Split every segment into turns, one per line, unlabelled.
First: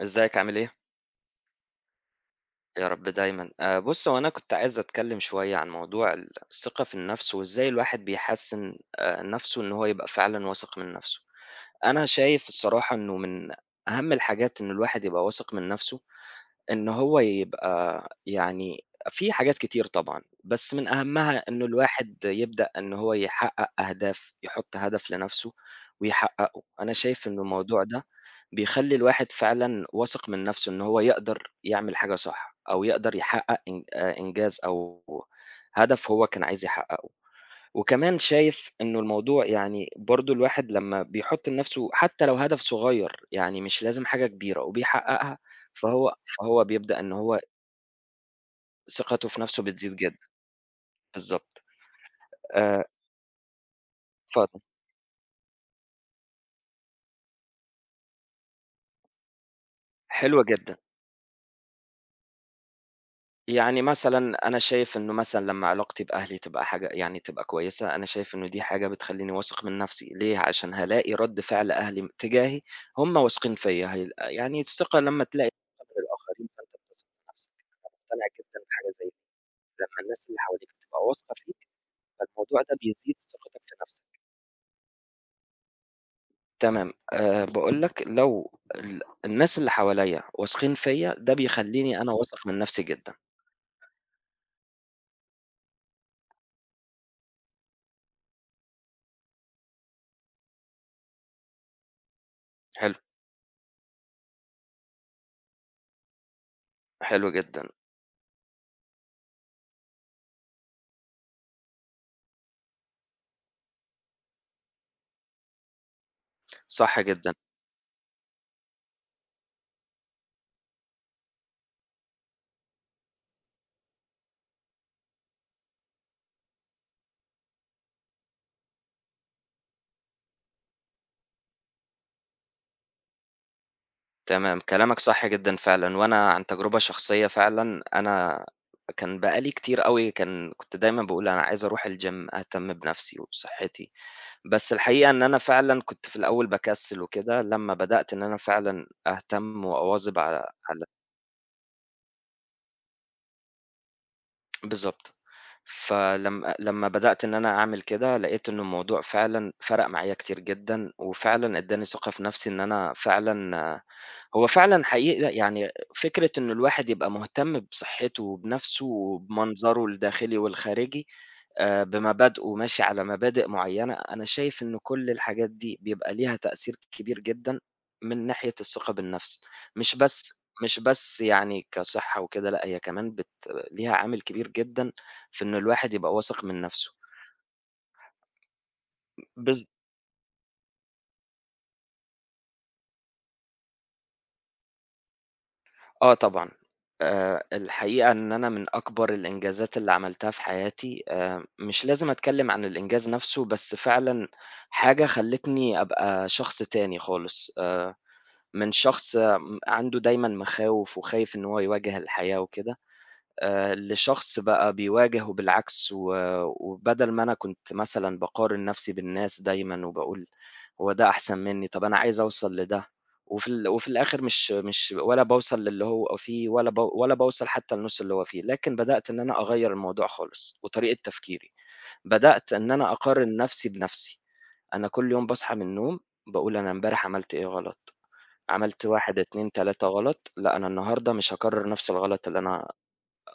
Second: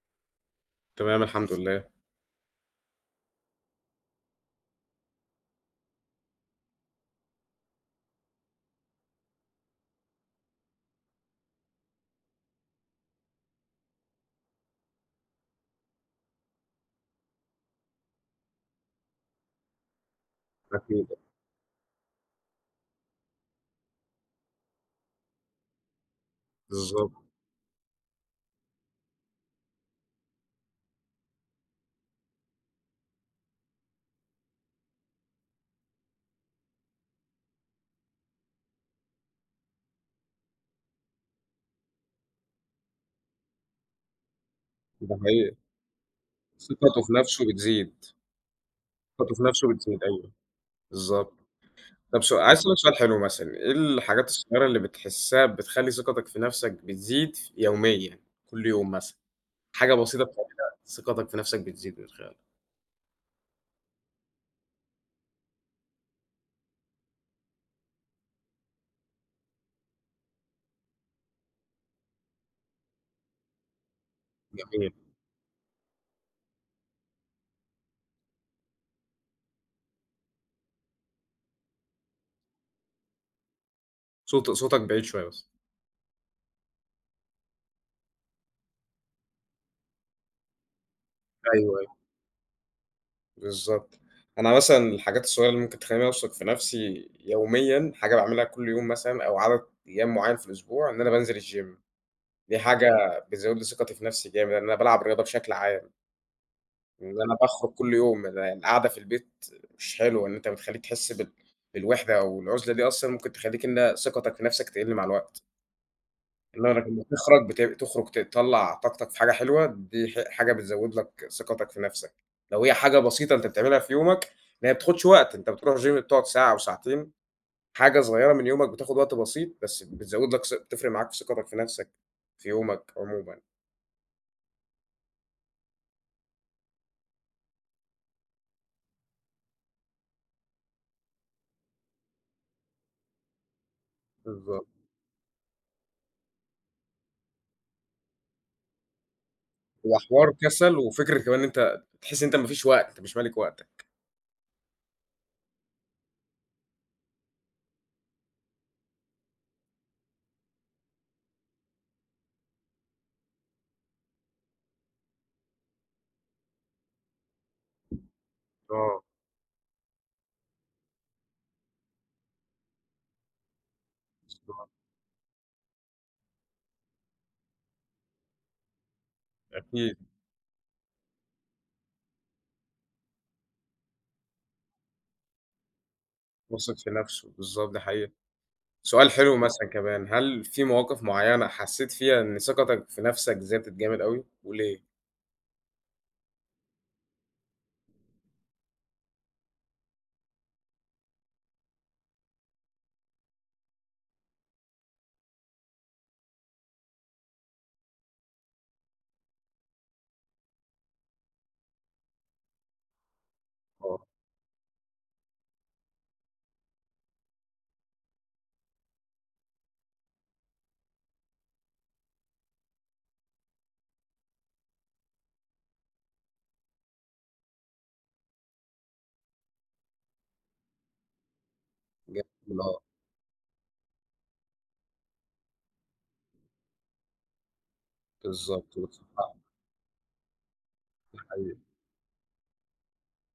إزيك عامل إيه؟
تمام الحمد لله.
يا رب دايمًا، آآ، بُص هو أنا كنت عايز أتكلم شوية عن موضوع ال الثقة في النفس وإزاي الواحد بيحسن آآ، نفسه إن هو يبقى فعلًا واثق من نفسه، أنا شايف الصراحة إنه من أهم الحاجات إنه الواحد يبقى واثق من نفسه، إنه هو يبقى يعني في حاجات كتير طبعًا، بس من
أكيد.
أهمها إنه الواحد يبدأ إنه هو يحقق أهداف يحط هدف لنفسه ويحققه، أنا
بالضبط.
شايف إنه الموضوع ده بيخلّي الواحد فعلًا واثق من نفسه إن هو يقدر يعمل حاجة صح أو يقدر يحقق إن آآ، إنجاز أو هدف هو كان عايز يحققه، وكمان شايف إنه الموضوع يعني برضه الواحد لمّا بيحط لنفسه حتى لو هدف صغير، يعني مش لازم حاجة كبيرة،
ده
وبيحققها
حقيقي.
فهو فهو بيبدأ
ثقته في
إنه هو
نفسه بتزيد.
ثقته
ثقته
في
في
نفسه
نفسه
بتزيد
بتزيد،
جدًا،
أيوه، بالضبط،
بالضبط،
طب سو عايز أسألك
آآ
سؤال حلو مثلًا إيه الحاجات
اتفضل.
الصغيرة اللي بتحسها بتخلّي ثقتك في نفسك بتزيد ف يوميًا كل يوم مثلًا، حاجة بسيطة
حلوة
بتعملها
جدًا.
ثقتك في نفسك بتزيد من خلالها؟
يعني مثلًا أنا شايف إنّه مثلًا لمّا علاقتي بأهلي تبقى حاجة يعني تبقى كويسة، أنا شايف إنّه دي حاجة بتخلّيني واثق من نفسي، ليه؟ علشان هالاقي رد فعل أهلي اتجاهي هُم واثقين فيّا، هيل يعني
جميل.
الثقة لمّا تلاقي من قبل الآخرين فأنت هتثق في نفسك، أنا مقتنع جدًا بحاجة زي لمّا الناس اللي حواليك بتبقى واثقة فيك فالموضوع ده بيزيد ثقتَك في نفسَك.
صوت صوتَك بعيد شوية بس.
تمام، آآ، باقول لَك لو ال الناس اللي حواليا واثقين فيّا ده
أيوه، أيوه.
بيخلّيني أنا واثق من نفسي جدًا.
بالضبط، أنا مثلًا الحاجات الصغيرة اللي ممكن تخلّيني أوثق في نفسي يوميًا، حاجة باعملها كل يوم مثلًا أو عدد أيام معيّن في الأسبوع، إن أنا بانزل الgym دي حاجة
حلو.
بتزود لي ثقتي في نفسي جامد أنا بالعب رياضة بشكل عام. إن
حلو
أنا
جدًا.
باخرج كل يوم القاعدة في البيت مش حلوة، إن أنت بتخلّيك تحس بال بالوحدة أو العزلة دي أصلًا ممكن تخلّيك إن ثقتك في نفسك تقل مع الوقت. لا
صح
لمّا
جدًا
بتخرج بت تخرج تطلّع طاقتَك في حاجة حلوة دي ح حاجة بتزود لَك ثقتَك في نفسَك، لو هي حاجة بسيطة أنت بتعملها في يومَك إن هي بتاخدش وقت أنت بتروح gym بتقعد ساعة أو ساعتين حاجة صغيرة من يومك بتاخد وقت بسيط بس بتزود لَك س بتفرق معاك ثقتَك في نفسَك في يومَك عمومًا.
تمام كلامك صح جدًا فعلًا وأنا عن تجربة شخصية فعلًا أنا كان بقى لي كتير أوي كان كنت دايمًا باقول أنا عايز أروح الgym أهتم بنَفْسي وبصحّتي،
بالضبط.
بس الحقيقة إن أنا فعلًا كنت في الأول باكسّل وكده، لمّا بدأت إن أنا فعلًا أهتم
هو
وأواظب ع
حوار كسّل
على
وفكرة كمان إن أنت بتحسّ إن أنت ما فيش وقت مش مالك وقتك.
بالضبط فلم آآ لمّا بدأت إن أنا أعمل كده لقيت إنه الموضوع فعلًا فرَق معايا كتير جدًا، وفعلًا ادّاني ثقة في نَفْسي، إن أنا فعلًا آآ هو فعلًا حقيقي ي يعني فكرة إنه الواحد يبقى مهتم بصحته وبنَفْسه
آه.
وبمنظره الداخلي والخارجي، آآ بمبادئه ماشي على مبادئ معيّنة أنا
بالضبط.
شايف إنه كل الحاجات دي بيبقى ليها تأثير كبير جدًا من ناحية الثقة بالنَفْس، مش
أكيد.
بس مش بس يعني كصحة وكده لأ، هي كمان بت ليها عامل كبير جدًا في إنه الواحد يبقى واثق من
واثق في
نَفْسه.
نَفْسه بالضب ده حقيقي سؤال حلو
بالظ
مثلًا كمان هل في مواقف معيّنة حسّيت فيها إن ثقتك في نَفْسك زادت جامد أوي وليه؟
آه طبعًا، آآ، الحقيقة إن أنا من أكبر الإنجازات اللي عملتها في حياتي آآ، مش لازم أتكلّم عن الإنجاز نَفْسه بس فعلًا، حاجة خلتني أبقى شخص تاني خالص آآ، من شخص م عنده دايمًا مخاوف وخايف إن هو يواجه الحياة وكده، آآ،
آه.
لشخص بقى بيواجهه وبالعكس و آآ، وبدل ما أنا كُنت مثلًا باقارن نَفْسي بالناس دايمًا وباقول، هو ده أحسن مِنّي طَب أنا عايز أوصل لده، وفي ال وفي الآخر مش مش ولا باوصل للي هو فيه ولا ولا باوصل حتّى لنص اللي هو فيه لكن بدأت إن أنا أغيّر الموضوع خالص، وطريقة تفكيري، بدأت
[unintelligible]
إن
آه.
أنا أقارن نَفْسي بنَفْسي، أنا كل يوم باصحى من النوم، باقول أنا إمبارح عملت إيه غلط،
بالضبط
عملت
مش
واحد،
صعب.
اتنين، تلاتة غلط لأ أنا النهارده
ده
مش
حقيقي.
هاقرر نَفْس الغلط اللي أنا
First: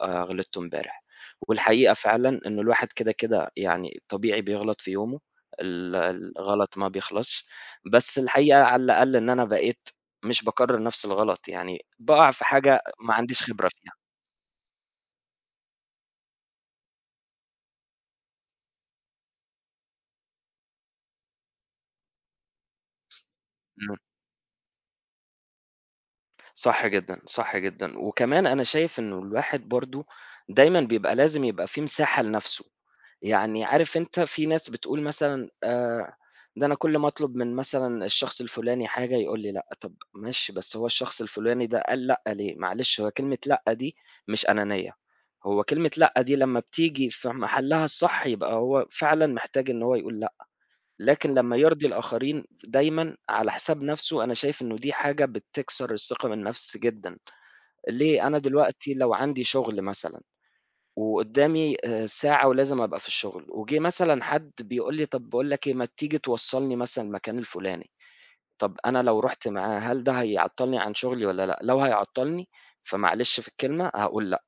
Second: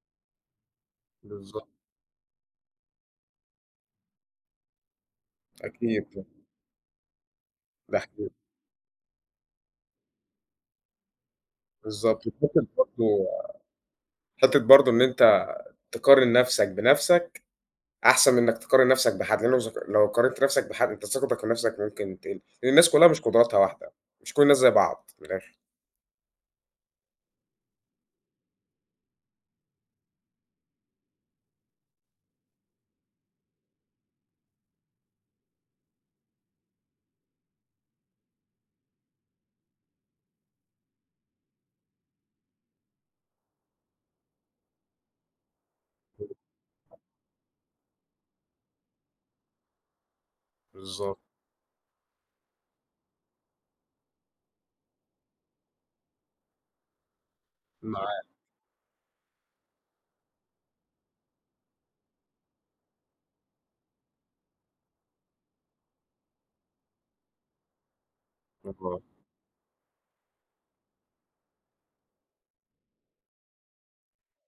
آآ، غلطته إمبارح،
بالضبط.
والحقيقة فعلًا إنّه الواحد كده كده يعني طبيعي بيغلط في يومه، ال
أكيد طبعًا.
الغلط ما بيخلصش، بس
بحدود.
الحقيقة على الأقل إن أنا بقيت مش باكرر نَفْس الغلط، يعني
بالضبط
باقع في
حتة
حاجة ما
برضو
عنديش خبرة فيها.
حتّة برضو إن أنت تقارن نفسك بنَفْسك، أحسن منك تقارن نَفْسك بحد، لأنه لو زك لو قارنت نَفْسك بحد أنت ثقتك في نَفْسك ممكن تقل، الناس كلها مش قدراتها واحدة،
امم.
مش كل الناس زي بعض، من الآخر.
صح جدًا، صح جدًا، وكمان أنا شايف إنه الواحد برضه دايمًا بيبقى لازم يبقى في مساحة لنفْسه، يعني عارف أنت في ناس بتقول مثلًا آآ ده أنا كلّ ما أطلب من مثلًا الشخص الفلاني حاجة يقول لي لأ، طب ماشي بس هو الشخص الفلاني ده قال لأ ليه، معلش هو كلمة لأ دي مش أنانية، هو كلمة لأ دي لمّا بتيجي في محلّها الصح يبقى هو فعلًا محتاج إن هو يقول لأ،
بالضبط.
لكن لمّا يرضي الآخرين دايمًا على حساب نفْسه أنا شايف إنه دي حاجة بتكسر الثقة بالنفس جدًا،
معاه.
ليه، أنا دلوقتي لو عندي شغل مثلًا وقدّامي آآ ساعة ولازم أبقى في الشغل، وجه مثلًا حد بيقول لي طب باقول لك إيه ما تيجي توصّلني مثلًا المكان الفلاني، طب أنا
[unintelligible]
لو رُحت معاه هل ده هيعطّلني عن شغلي والّا لأ؟ لو هيعطّلني فمعلش في الكلمة هاقول لأ،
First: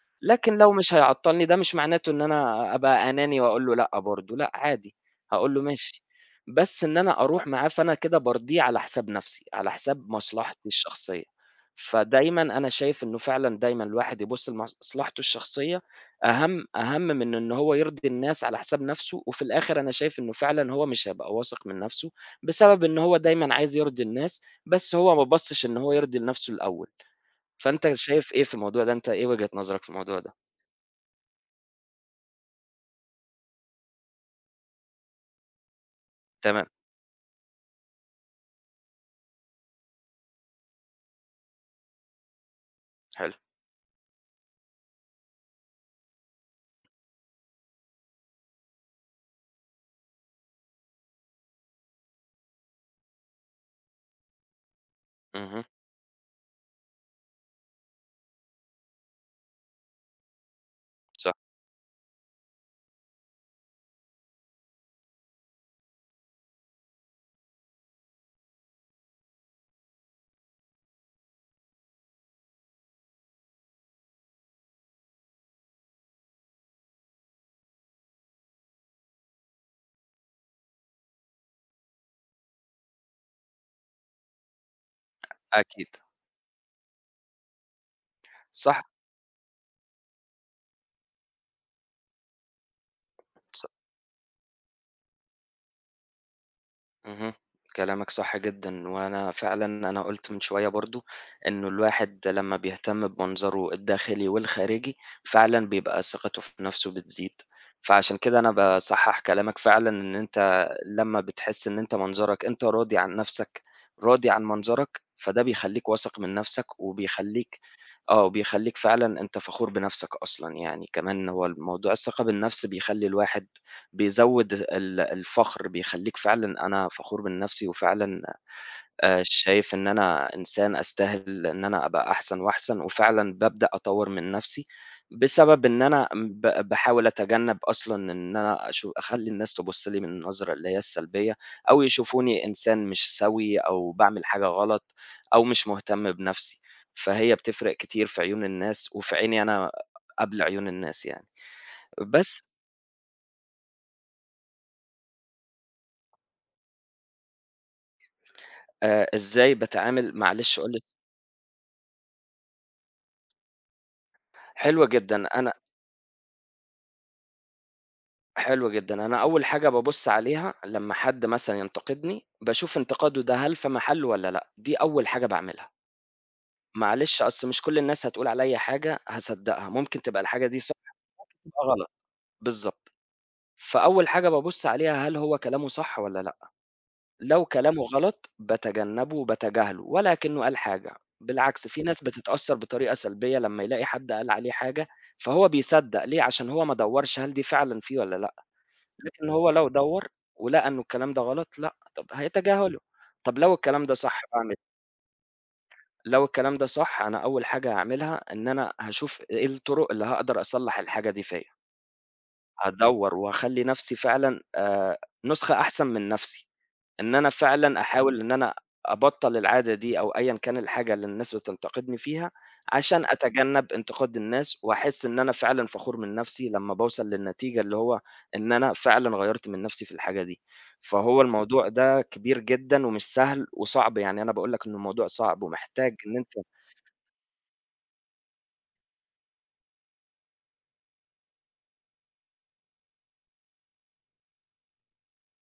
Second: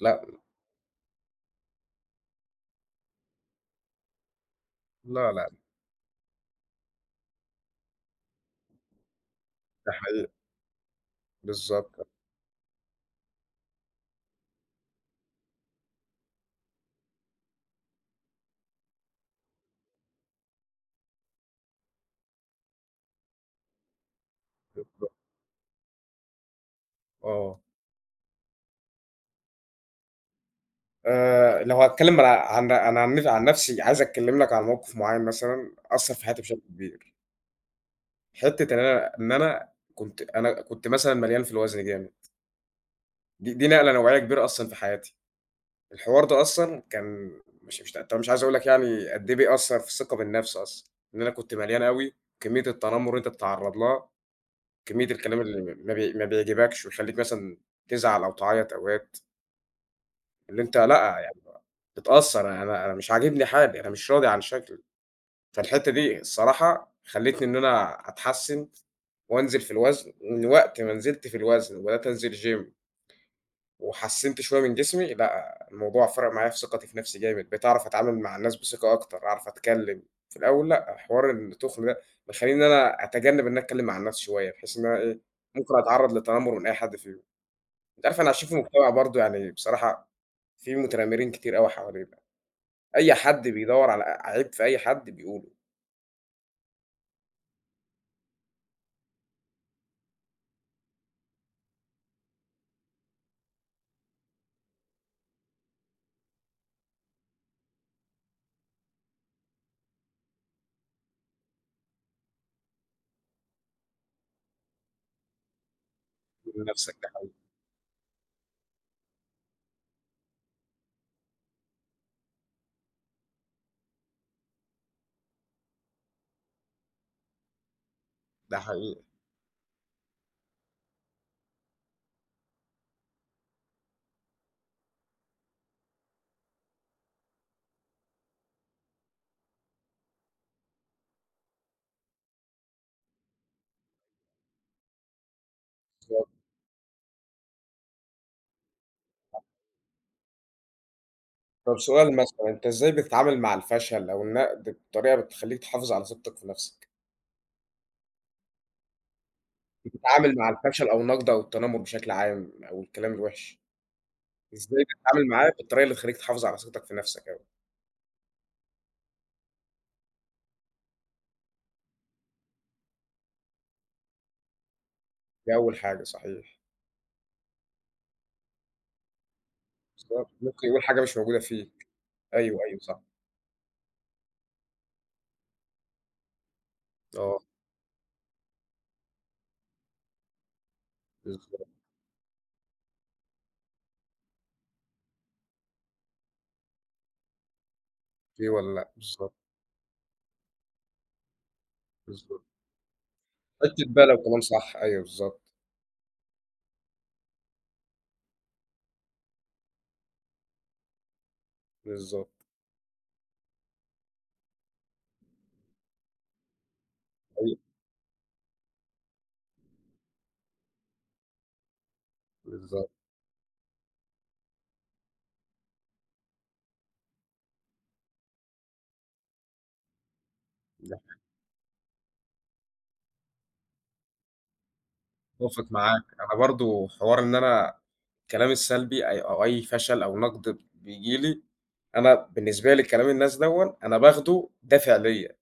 لأ.
لكن لو مش هيعطّلني ده مش معناته إن أنا أبقى أناني وأقول له لأ برضه، لأ عادي
لا، لا.
هاقول له ماشي، بس إن أنا أروح معاه فأنا كده بارضيه على حساب نفْسي، على
ده
حساب
حقيقي.
مصلحتي الشخصية،
بالضبط.
فدايمًا أنا شايف إنه فعلًا دايمًا الواحد يبُصّ لمصلحته الشخصية أهم أهم من إن هو يرضي الناس على حساب نفْسه وفي الآخر أنا شايف إنه فعلًا هو مش هيبقى واثق من نفْسه، بسبب إن هو دايمًا عايز يرضي الناس بس
بالضبط.
هو ما بَصّش إن هو يرضي لنفْسه الأول،
آه.
فأنت شايف إيه في الموضوع ده؟ أنت إيه وجهة نظرك في الموضوع ده؟
آآ لو هاتكلّم ما لا عن عن عن نف عن نَفْسي، عايز أتكلّم لك عن موقِف معيّن مثلًا أثّر في حياتي بشكل
تمام.
كبير حِتّة إن أنا إن أنا كنت أنا كنت مثلًا مليان في الوزن جامد
حلو.
دي دي نقلة نوعية كبيرة أصلًا في حياتي، الحوار ده أصلًا كان مش مش ط طَب مش عايز أقول لك يعني قد إيه بيأثّر في الثقة بالنَفْس أصلًا، إن أنا كنت مليان أوي، كمّية التنمر اللي أنت بتتعرّض لها، كمّية الكلام
اهم.
اللي ما بي ما بيعجِبكش ويخلّيك مثلًا تزعَل أو تعيّط أوقات اللي أنت لأ،
ص
يعني بقى متأثّر أنا أنا مش عاجبني حالي، أنا مش راضي عن شكْلي، فالحِتّة دي الصراحة خلِّتني إن أنا أتحسّن وأنزِل في الوزن، من وقت ما نزِلت في الوزن وبدأت أنزِل gym وحسّنت شوية من جسمي لأ، الموضوع فرَق معايا في ثقتي في نَفْسي جامد، بقيت أعرَف أتعامل مع الناس بثقة أكتر، أعرف أتكلّم، في الأول لأ، حوار التُّخن ده مخلّيني إن أنا أتجنّب إن أنا أتكلّم مع الناس شوية بحيث إن أنا إيه، ممكن
أكيد.
أتعرّض للتتنمّر من أي حَد فيهم، أنت عارف إحنا عايشين في
صح.
مجتمَع برضه يعني بصراحة فيه متنمّرين كتير أوي حوالينا، أي حد
ص
بيدوّر على عيب في أي حَد بيقوله.
اهم، كلامك صح جدًا وأنا فعلًا أنا قُلت من شوية برضه إنه الواحد لمّا بيهتم بمنظره الداخلي والخارجي فعلًا بيبقى ثقته في نفْسه بتزيد، فعشان كده أنا باصحّح كلامك فعلًا إن أنت لمّا بتحس إن أنت منظرك أنت راضي عن نفْسك راضي عن منظرك فده بيخلّيك واثق من
قول
نفْسك،
لنفسك ده حقيقي.
وبيخلّيك آه وبيخلّيك فعلًا أنت فخور بنفْسك أصلًا يعني، كمان هو ال موضوع الثقة بالنفْس بيخلّي الواحد بيزوّد ال الفخر بيخلّيك فعلًا أنا فخور بنفْسي، وفعلًا
ده حقيقي.
آآ شايف إن أنا إنسان أستاهل إن أنا أبقى أحسن وأحسن، وفعلًا بابدأ أطوّر من نفْسي، بسبب إن أنا ب باحاول أتجنّب أصلًا إن أنا أشو أخلّي الناس تبُصّ لي من النظرة اللي هي السلبية، أو يشوفوني إنسان مش سوي أو باعمل حاجة غلط، أو مش مهتم
بالضبط.
بنفْسي فهي بتفرِق كتير في عيون الناس، وفي عيني أنا قبل عيون الناس يعني
طب سؤال
بس
مثلًا، أنت إزاي بتتعامل مع الفشل أو النقد بطريقة بتخلّيك تحافظ على ثقتك في نفسك؟
آآ إزاي باتعامل
بتتعامل مع
معلش قُل لي
الفشل أو النقد أو التنمر بشكل عام، أو الكلام الوحِش، إزاي
حلو جدًا
بتتعامل
أنا
معاه بالطريقة اللي تخلّيك تحافظ على ثقتك في نفْسك يعني؟
حلو جدًا، أنا أول حاجة بابُصّ عليها لمّا حد مثلًا ينتقدني، باشوف انتقاده ده هل في محلّه والّا لأ، دي أول حاجة
دي
باعملها.
أول حاجة صحيح.
معلش أصل مش كلّ الناس هتقول عليَّ حاجة هاصدّقها، ممكن تبقى
بالضبط
الحاجة دي
ممكن
صح
يقول حاجة مش موجودة
وممكن تبقى
فيك،
غلط
أيوه، أيوه
بالضبط،
صح.
فأول حاجة بابُصّ عليها هل هو كلامه صح والّا لأ،
آه.
لو كلامه غلط باتجنبه وباتجاهله ولا أكنه قال حاجة،
بالضبط.
بالعكس في ناس بتتأثّر بطريقة سلبية لمّا يلاقي حد قال عليه حاجة، فهو بيصدّق، ليه، عشان هو ما دوّرش هل دي فعلًا فيه والّا لأ،
في والّا لأ،
لكن
بالضبط.
هو لو دوّر ولقى إنه الكلام ده غلط لأ طب
بالضبط.
هيتجاهله، طب لو
تحط
الكلام
في
ده
بالك
صح
كمان
باعمل
صح، أيوه بالضبط.
لو الكلام ده صح أنا أول حاجة هاعملها، إن أنا هاشوف إيه الطرق اللي هاقدر أصلح الحاجة دي فيّا.
بالضبط.
هادوّر وهاخلّي نفْسي فعلًا آآ نسخة أحسن من نفْسي، إن أنا
حقيقي.
فعلًا أحاول إن أنا أبطّل العادة دي أو أيًا كان الحاجة اللي الناس بتنتقدني فيها،
بالضبط.
عشان أتجنب انتقاد الناس وأحس إن أنا فعلًا فخور من نفْسي لمّا باوصل للنتيجة اللي هو إن أنا فعلًا غيّرت من نفْسي في الحاجة دي،
لأ
فهو الموضوع ده كبير جدًا ومش سهل وصعب، يعني أنا باقول لك إنه الموضوع صعب
أتفق
ومحتاج
معاك،
إن
أنا
أنت
برضه حوار إن أنا الكلام السلبي أي أو أي فشل أو نقد بييجي لي، أنا بالنسبة لي كلام الناس دوًا أنا باخده دافع ليّا.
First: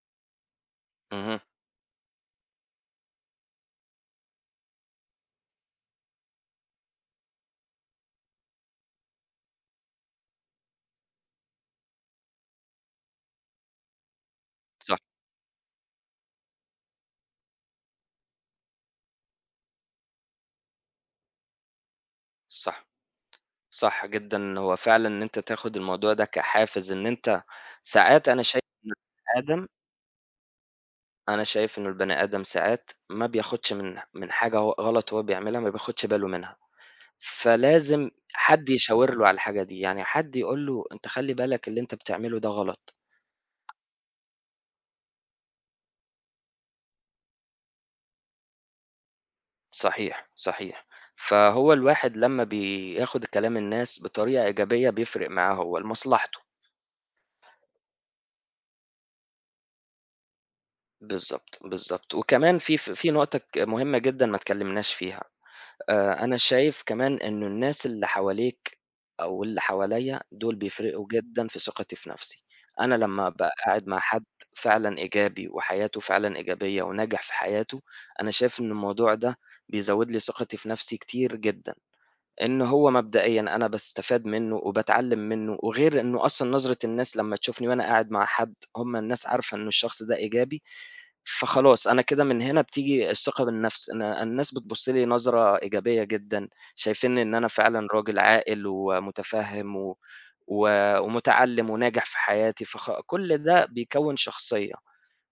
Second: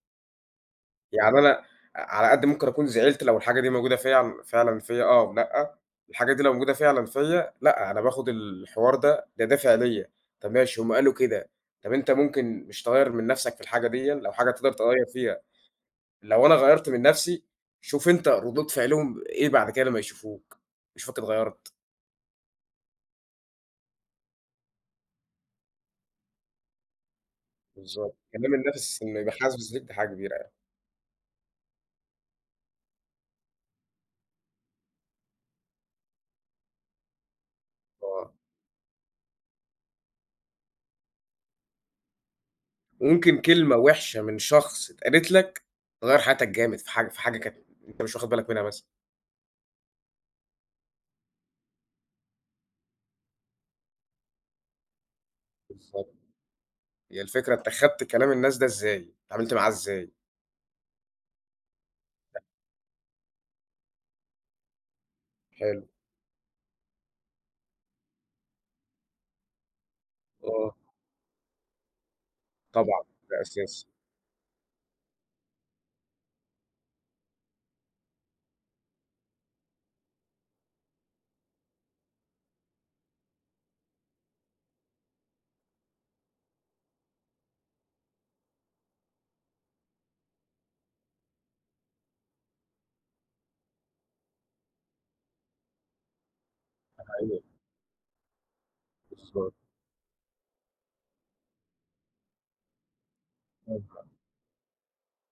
يعني
اهم.
أنا، ع على قد ممكن أكون زعِلت لو الحاجة دي موجودة في فعلًا فيَّ آه، أو لأ، الحاجة دي لو موجودة فعلًا فيَّ، لأ، أنا باخد الحوار ده ده دافِع ليَّ، طَب ماشي هُم قالوا كده، طَب أنت ممكن مش تغيّر من نَفْسك في الحاجة ديًا، لو حاجة تقدَر
صح.
تغيّر فيها، لو أنا غيّرت من نَفْسي، شوف أنت ردود فِعلهم إيه بَعد كده لمّا يشوفوك، يشوفك اتغيّرت.
صح، صح جدًا، هو فعلًا إن أنت تاخد الموضوع ده كحافز إن أنت،
بالضبط
ساعات أنا
كمان
شايف، إنه
النَفْس اللي
البني آدم
حاسس بيه دي حاجة كبيرة يع
أنا شايف إنّه البني آدم ساعات ما بياخدش من من حاجة هو غلَط وهو بيعملها، ما بياخدش باله منها، فلازم
آه.
حد يشاور له على الحاجة دي، يعني حد يقول له "أنت خلّي بالك، اللي أنت بتعمله ده غلَط."
وممكن كلمة وِحشة من شخص اتقالت لك، تغيّر حياتك جامد في حاجة في حاجة كانت، أنت مش واخد بالك منها مثلًا.
صحيح، صحيح. فهو الواحد لمّا بياخد كلام الناس بطريقة إيجابية بيفرِق معاه هو
بالضبط،
لمصلحته.
هي الفكرة أنت خدت كلام الناس ده إزاي؟ اتعاملت معاه إزاي؟
بالضبط، بالضبط، وكمان في ف في نقطة ك مهمة جدًا ما اتكلّمناش فيها،
حلو.
آآ أنا شايف كمان إنه الناس اللي حواليك أو اللي حواليّا دُول
آه.
بيفرقوا جدًا في ثقتي في نفْسي، أنا
طبعًا،
لمّا
ده
أبقى
أساسي.
قاعد مع حد فعلًا إيجابي وحياته فعلًا إيجابية وناجح في حياته، أنا شايف إن الموضوع ده بيزوّد لي ثقتي في نفْسي كتير جدًا، إن هو مبدئيًا أنا باستفاد منه وباتعلّم منه وغير إنه أصلًا نظرة الناس لمّا تشوفني وأنا قاعد مع حد هُم الناس عارفة إنه الشخص ده إيجابي، فخلاص أنا كده من هنا بتيجي الثقة بالنفْس إن الناس بتبُصّ لي نظرة إيجابية جدًا، شايفينني إن
أيوه.
أنا فعلًا راجل عاقل
بالضبط.
ومتفهم و و ومتعلّم وناجح في حياتي فخ كلّ ده
بالضبط.
بيكوّن شخصية،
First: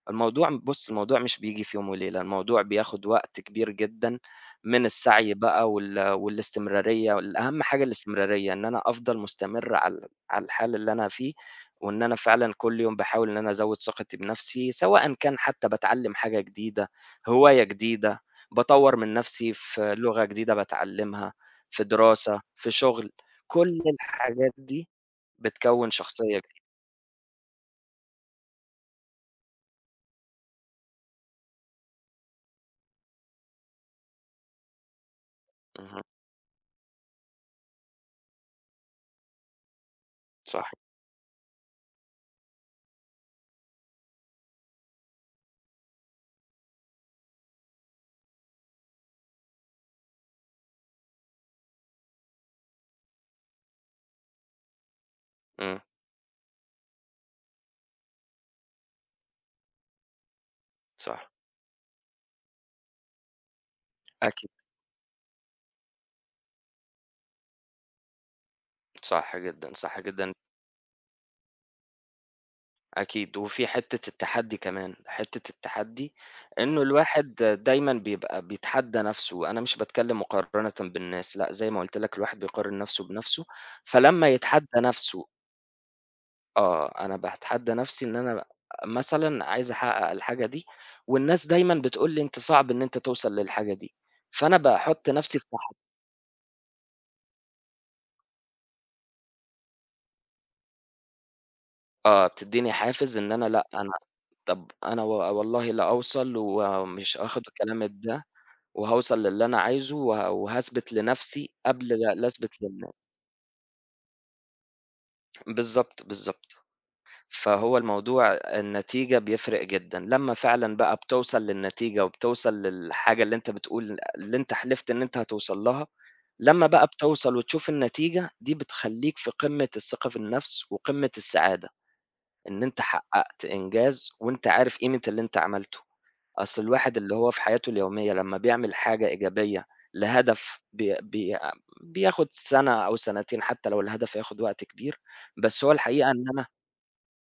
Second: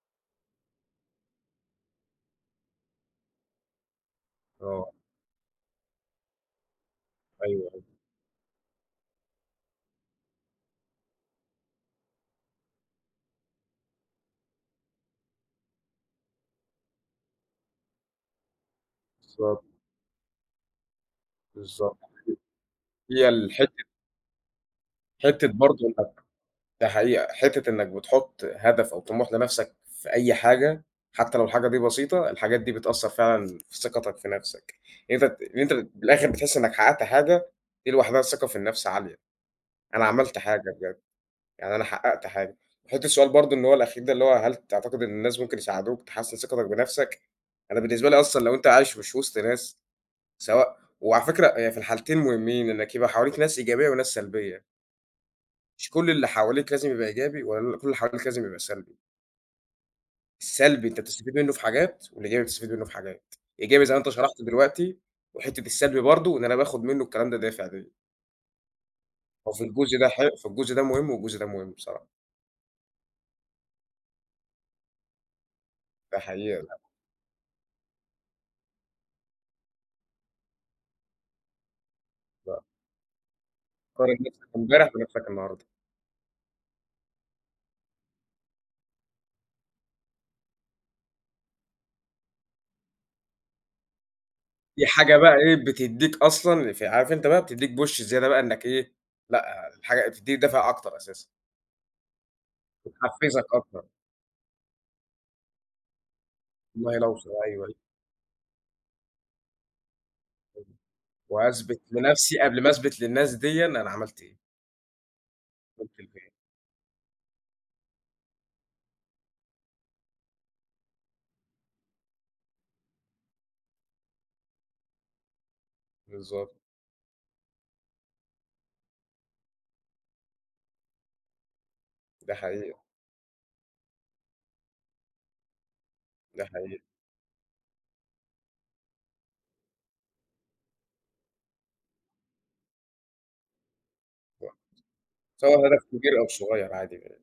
الموضوع م بُصّ الموضوع مش بييجي في يوم وليلة، الموضوع بياخد وقت كبير جدًا من
آه.
السعي بقى وال والاستمرارية و الأهم
أيوه، أيوه.
حاجة الاستمرارية، إن أنا أفضل مستمر على ال على الحال اللي أنا فيه، وإن أنا فعلًا كلّ يوم باحاول إن أنا أزوّد ثقتي بنفْسي، سواءً كان حتّى باتعلّم حاجة جديدة هواية جديدة باطوّر من نفْسي
بالضبط.
في لغة جديدة باتعلّمها، في
بالضبط،
دراسة في شغل،
هي
كلّ
الحتّة
الحاجات دي
حتّة برضه
بتكوّن
إنك
شخصية جديدة.
ده حقيقة، حتّة إنك بتحط هدف أو طموح لنفْسك في أي حاجة حتّى لو الحاجة دي بسيطة، الحاجات دي بتأثّر فعلًا في ثقتك في نفْسك، أنت ت إن أنت من
اهم.
الآخر بتحس إنك حققت حاجة، دي لوحدها الثقة في النفْس عالية، أنا عملت حاجة
صحي
بجد، يعني أنا حققت حاجة، حُط السؤال برضه إن هو الأخير ده اللي هو هل تعتقد إن الناس ممكن يساعدوك تحسن ثقتك بنفْسك؟ أنا بالنسبة لي أصلًا لو أنت عايش مش وسط ناس، سواء وعلى فكرة يعني في الحالتين مهمين إنك يبقى حواليك ناس إيجابية وناس سلبية.
امم.
مش كل اللي حواليك لازم يبقى إيجابي ولا كل اللي حواليك لازم يبقى سلبي. السلبي أنت
صح.
بتستفيد منُّه في حاجات، والإيجابي بتستفيد منُّه في حاجات. إيجابي زي ما أنت شرَحت
أكيد.
دلوقتي، وحِتّة السلبي برضه إن أنا باخد منّه الكلام ده دافِع ليَّ.
صح
هو في
جدًا،
الجزء
صح
ده ح
جدًا.
في الجزء ده مهم والجزء ده مهم بصراحة.
أكيد، وفي حِتّة التحدّي كمان، حِتّة التحدّي،
ده حقيقة، لأ.
إنّه الواحد دايمًا بيبقى بيتحدّى نَفْسه، أنا مش باتكلّم مقارنةً بالناس، لأ زي ما قُلت لك الواحد
لأ.
بيقارن نَفْسه بنَفْسه،
هتقارِن
فلمّا
نَفْسك
يتحدّى
إمبارح
نَفْسه
بنَفْسك النهارده.
آه، أنا باتحدّى نَفْسي إن أنا مثلًا عايز أحقّق الحاجة دي، والناس دايمًا بتقول لي: "أنت صعب إن أنت توصل للحاجة دي." فأنا
دي
باحُط
حاجة بقى
نَفْسي في
إيه
مح
بتدّيك أصلًا، ف عارف أنت بقى بتدّيك push زيادة بقى إنّك إيه، لأ، الحاجة بتدّيك دافع أكتر أساسًا.
آه، بتدّيني حافز إن أنا
بتحفّزك
لأ،
أكتر.
أنا طَب أنا و والله لأوصل
والله
ومش
لو صو
آخد
أيوه.
كلامك ده، وهاوصل للي أنا عايزه وه وهاثبت لنَفْسي،
وهاثبِت
قبل ل
لنَفْسي
لأثبت
قبْل ما
للناس.
أثبِت للناس ديًا أنا عملت إيه. بالضبط،
بالضبط،
بالضبط.
بالضبط. فهو الموضوع أ النتيجة بيفرِق جدًا لمّا فعلًا بقى بتوصل للنتيجة وبتوصل للحاجة اللي أنت بتقول اللي أنت حلِفت إن أنت هتوصَل لها،
بالضبط.
لمّا بقى بتوصَل وتشوف النتيجة، دي بتخلّيك في قِمّة الثقة في النَفْس وقِمّة السعادة،
ده
إن
حقيقة.
أنت حقّقت إنجاز وأنت عارف قيمة اللي أنت عملته.
ده
أصل
حقيقي.
الواحد اللي هو في حياته اليومية لمّا بيعمل حاجة إيجابية، لهدف بي بي بياخد سَنة أو سَنتين حتى لو الهدف هياخد
بالضبط،
وقت كبير،
سواء
بس هو
هدف
الحقيقة
كبير
إن
أو
أنا
صغير عادي جدًا.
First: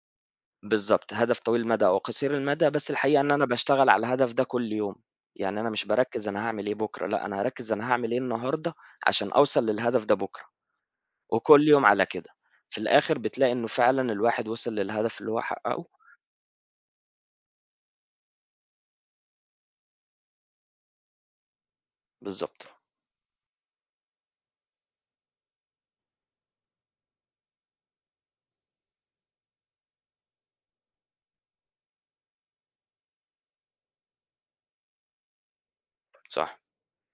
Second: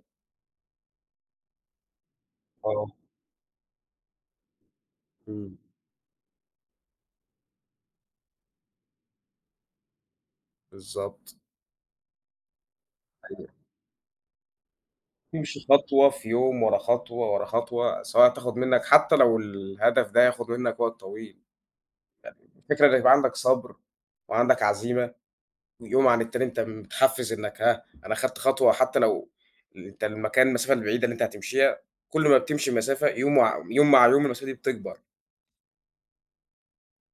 بالضبط، هدف طويل المدى أو قصير المدى، بس
آه.
الحقيقة إن أنا باشتغل على الهدف ده كُلَّ يوم.
إمم.
يعني، أنا مش بارَكِّز أنا هاعمل إيه بكرة؟ لأ، أنا هارَكِّز أنا هاعمل إيه النهارده، عشان أوصَل للهدف ده بكرة.
بالضبط.
وكُلَّ يوم على كده، في الآخر،
أيوه.
بتلاقي إنه فعلًا الواحد وِصل للهدف اللي هو
يمشِي
حقَّقه.
خطوة في يوم، ورا خطوة، ورا خطوة، سواء هتاخد منك حتى لو الهدف ده هياخد منك وقت طويل. أ
بالضبط.
الفكرة إن يبقى عندك صبر وعندك عزيمة، ويوم عن التاني أنت متحفِّز، إنك ها، أنا خدت خطوة، حتى لو ال أنت المكان المسافة البعيدة اللي أنت هتمشِيها، كل ما بتمشِي مسافة يوم، وع يوم مع يوم، المسافة دي بتكبَر.
صح،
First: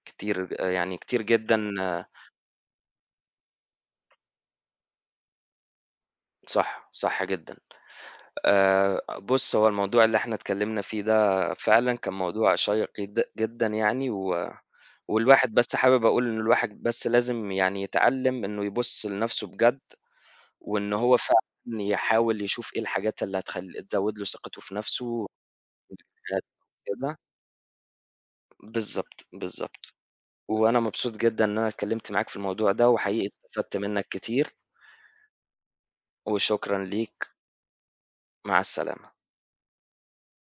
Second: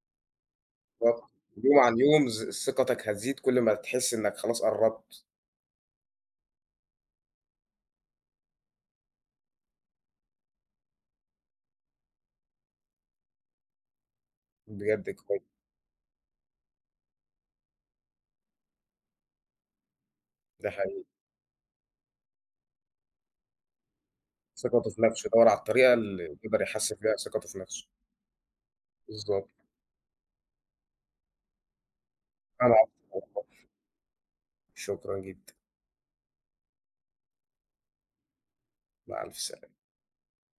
كتير آآ يعني كتير
بالضبط.
جدًا
يوم عن يوم ز ثقتك هتزيد كُلّ ما تحس إنك خلاص قرّبت.
صح، صح جدًا. آآ، بُص، هو الموضوع اللي إحنا اتكلَّمنا فيه ده، فعلًا كان موضوع شيِّق جد جدًا يعني، و
بجد كوي
والواحد بس حابب أقول إن الواحد بس لازم يعني، يتعلَّم إنه يبُص لنَفْسه بجد،
ده
وإن
حقيقي.
هو فعلًا يحاول يشوف إيه الحاجات اللي هتخلِّ تزود له ثقته في
ثقته في
نَفْسه.
نَفْسه،
والحاجات
دوّر على الطريقة اللي يقِدر يحسّن بيها
كده
ثقته في نَفْسه.
بالضبط،
بالضبط.
بالضبط، وأنا مبسوط جدًا إن أنا اتكلمت معاك في
لأ،
الموضوع ده، وحقيقي
العفو. [unintelligible]
استفدت منك كتير.
شكرًا جدًا.
وشكرًا ليك. مع السلامة.
مع ألف سلامة.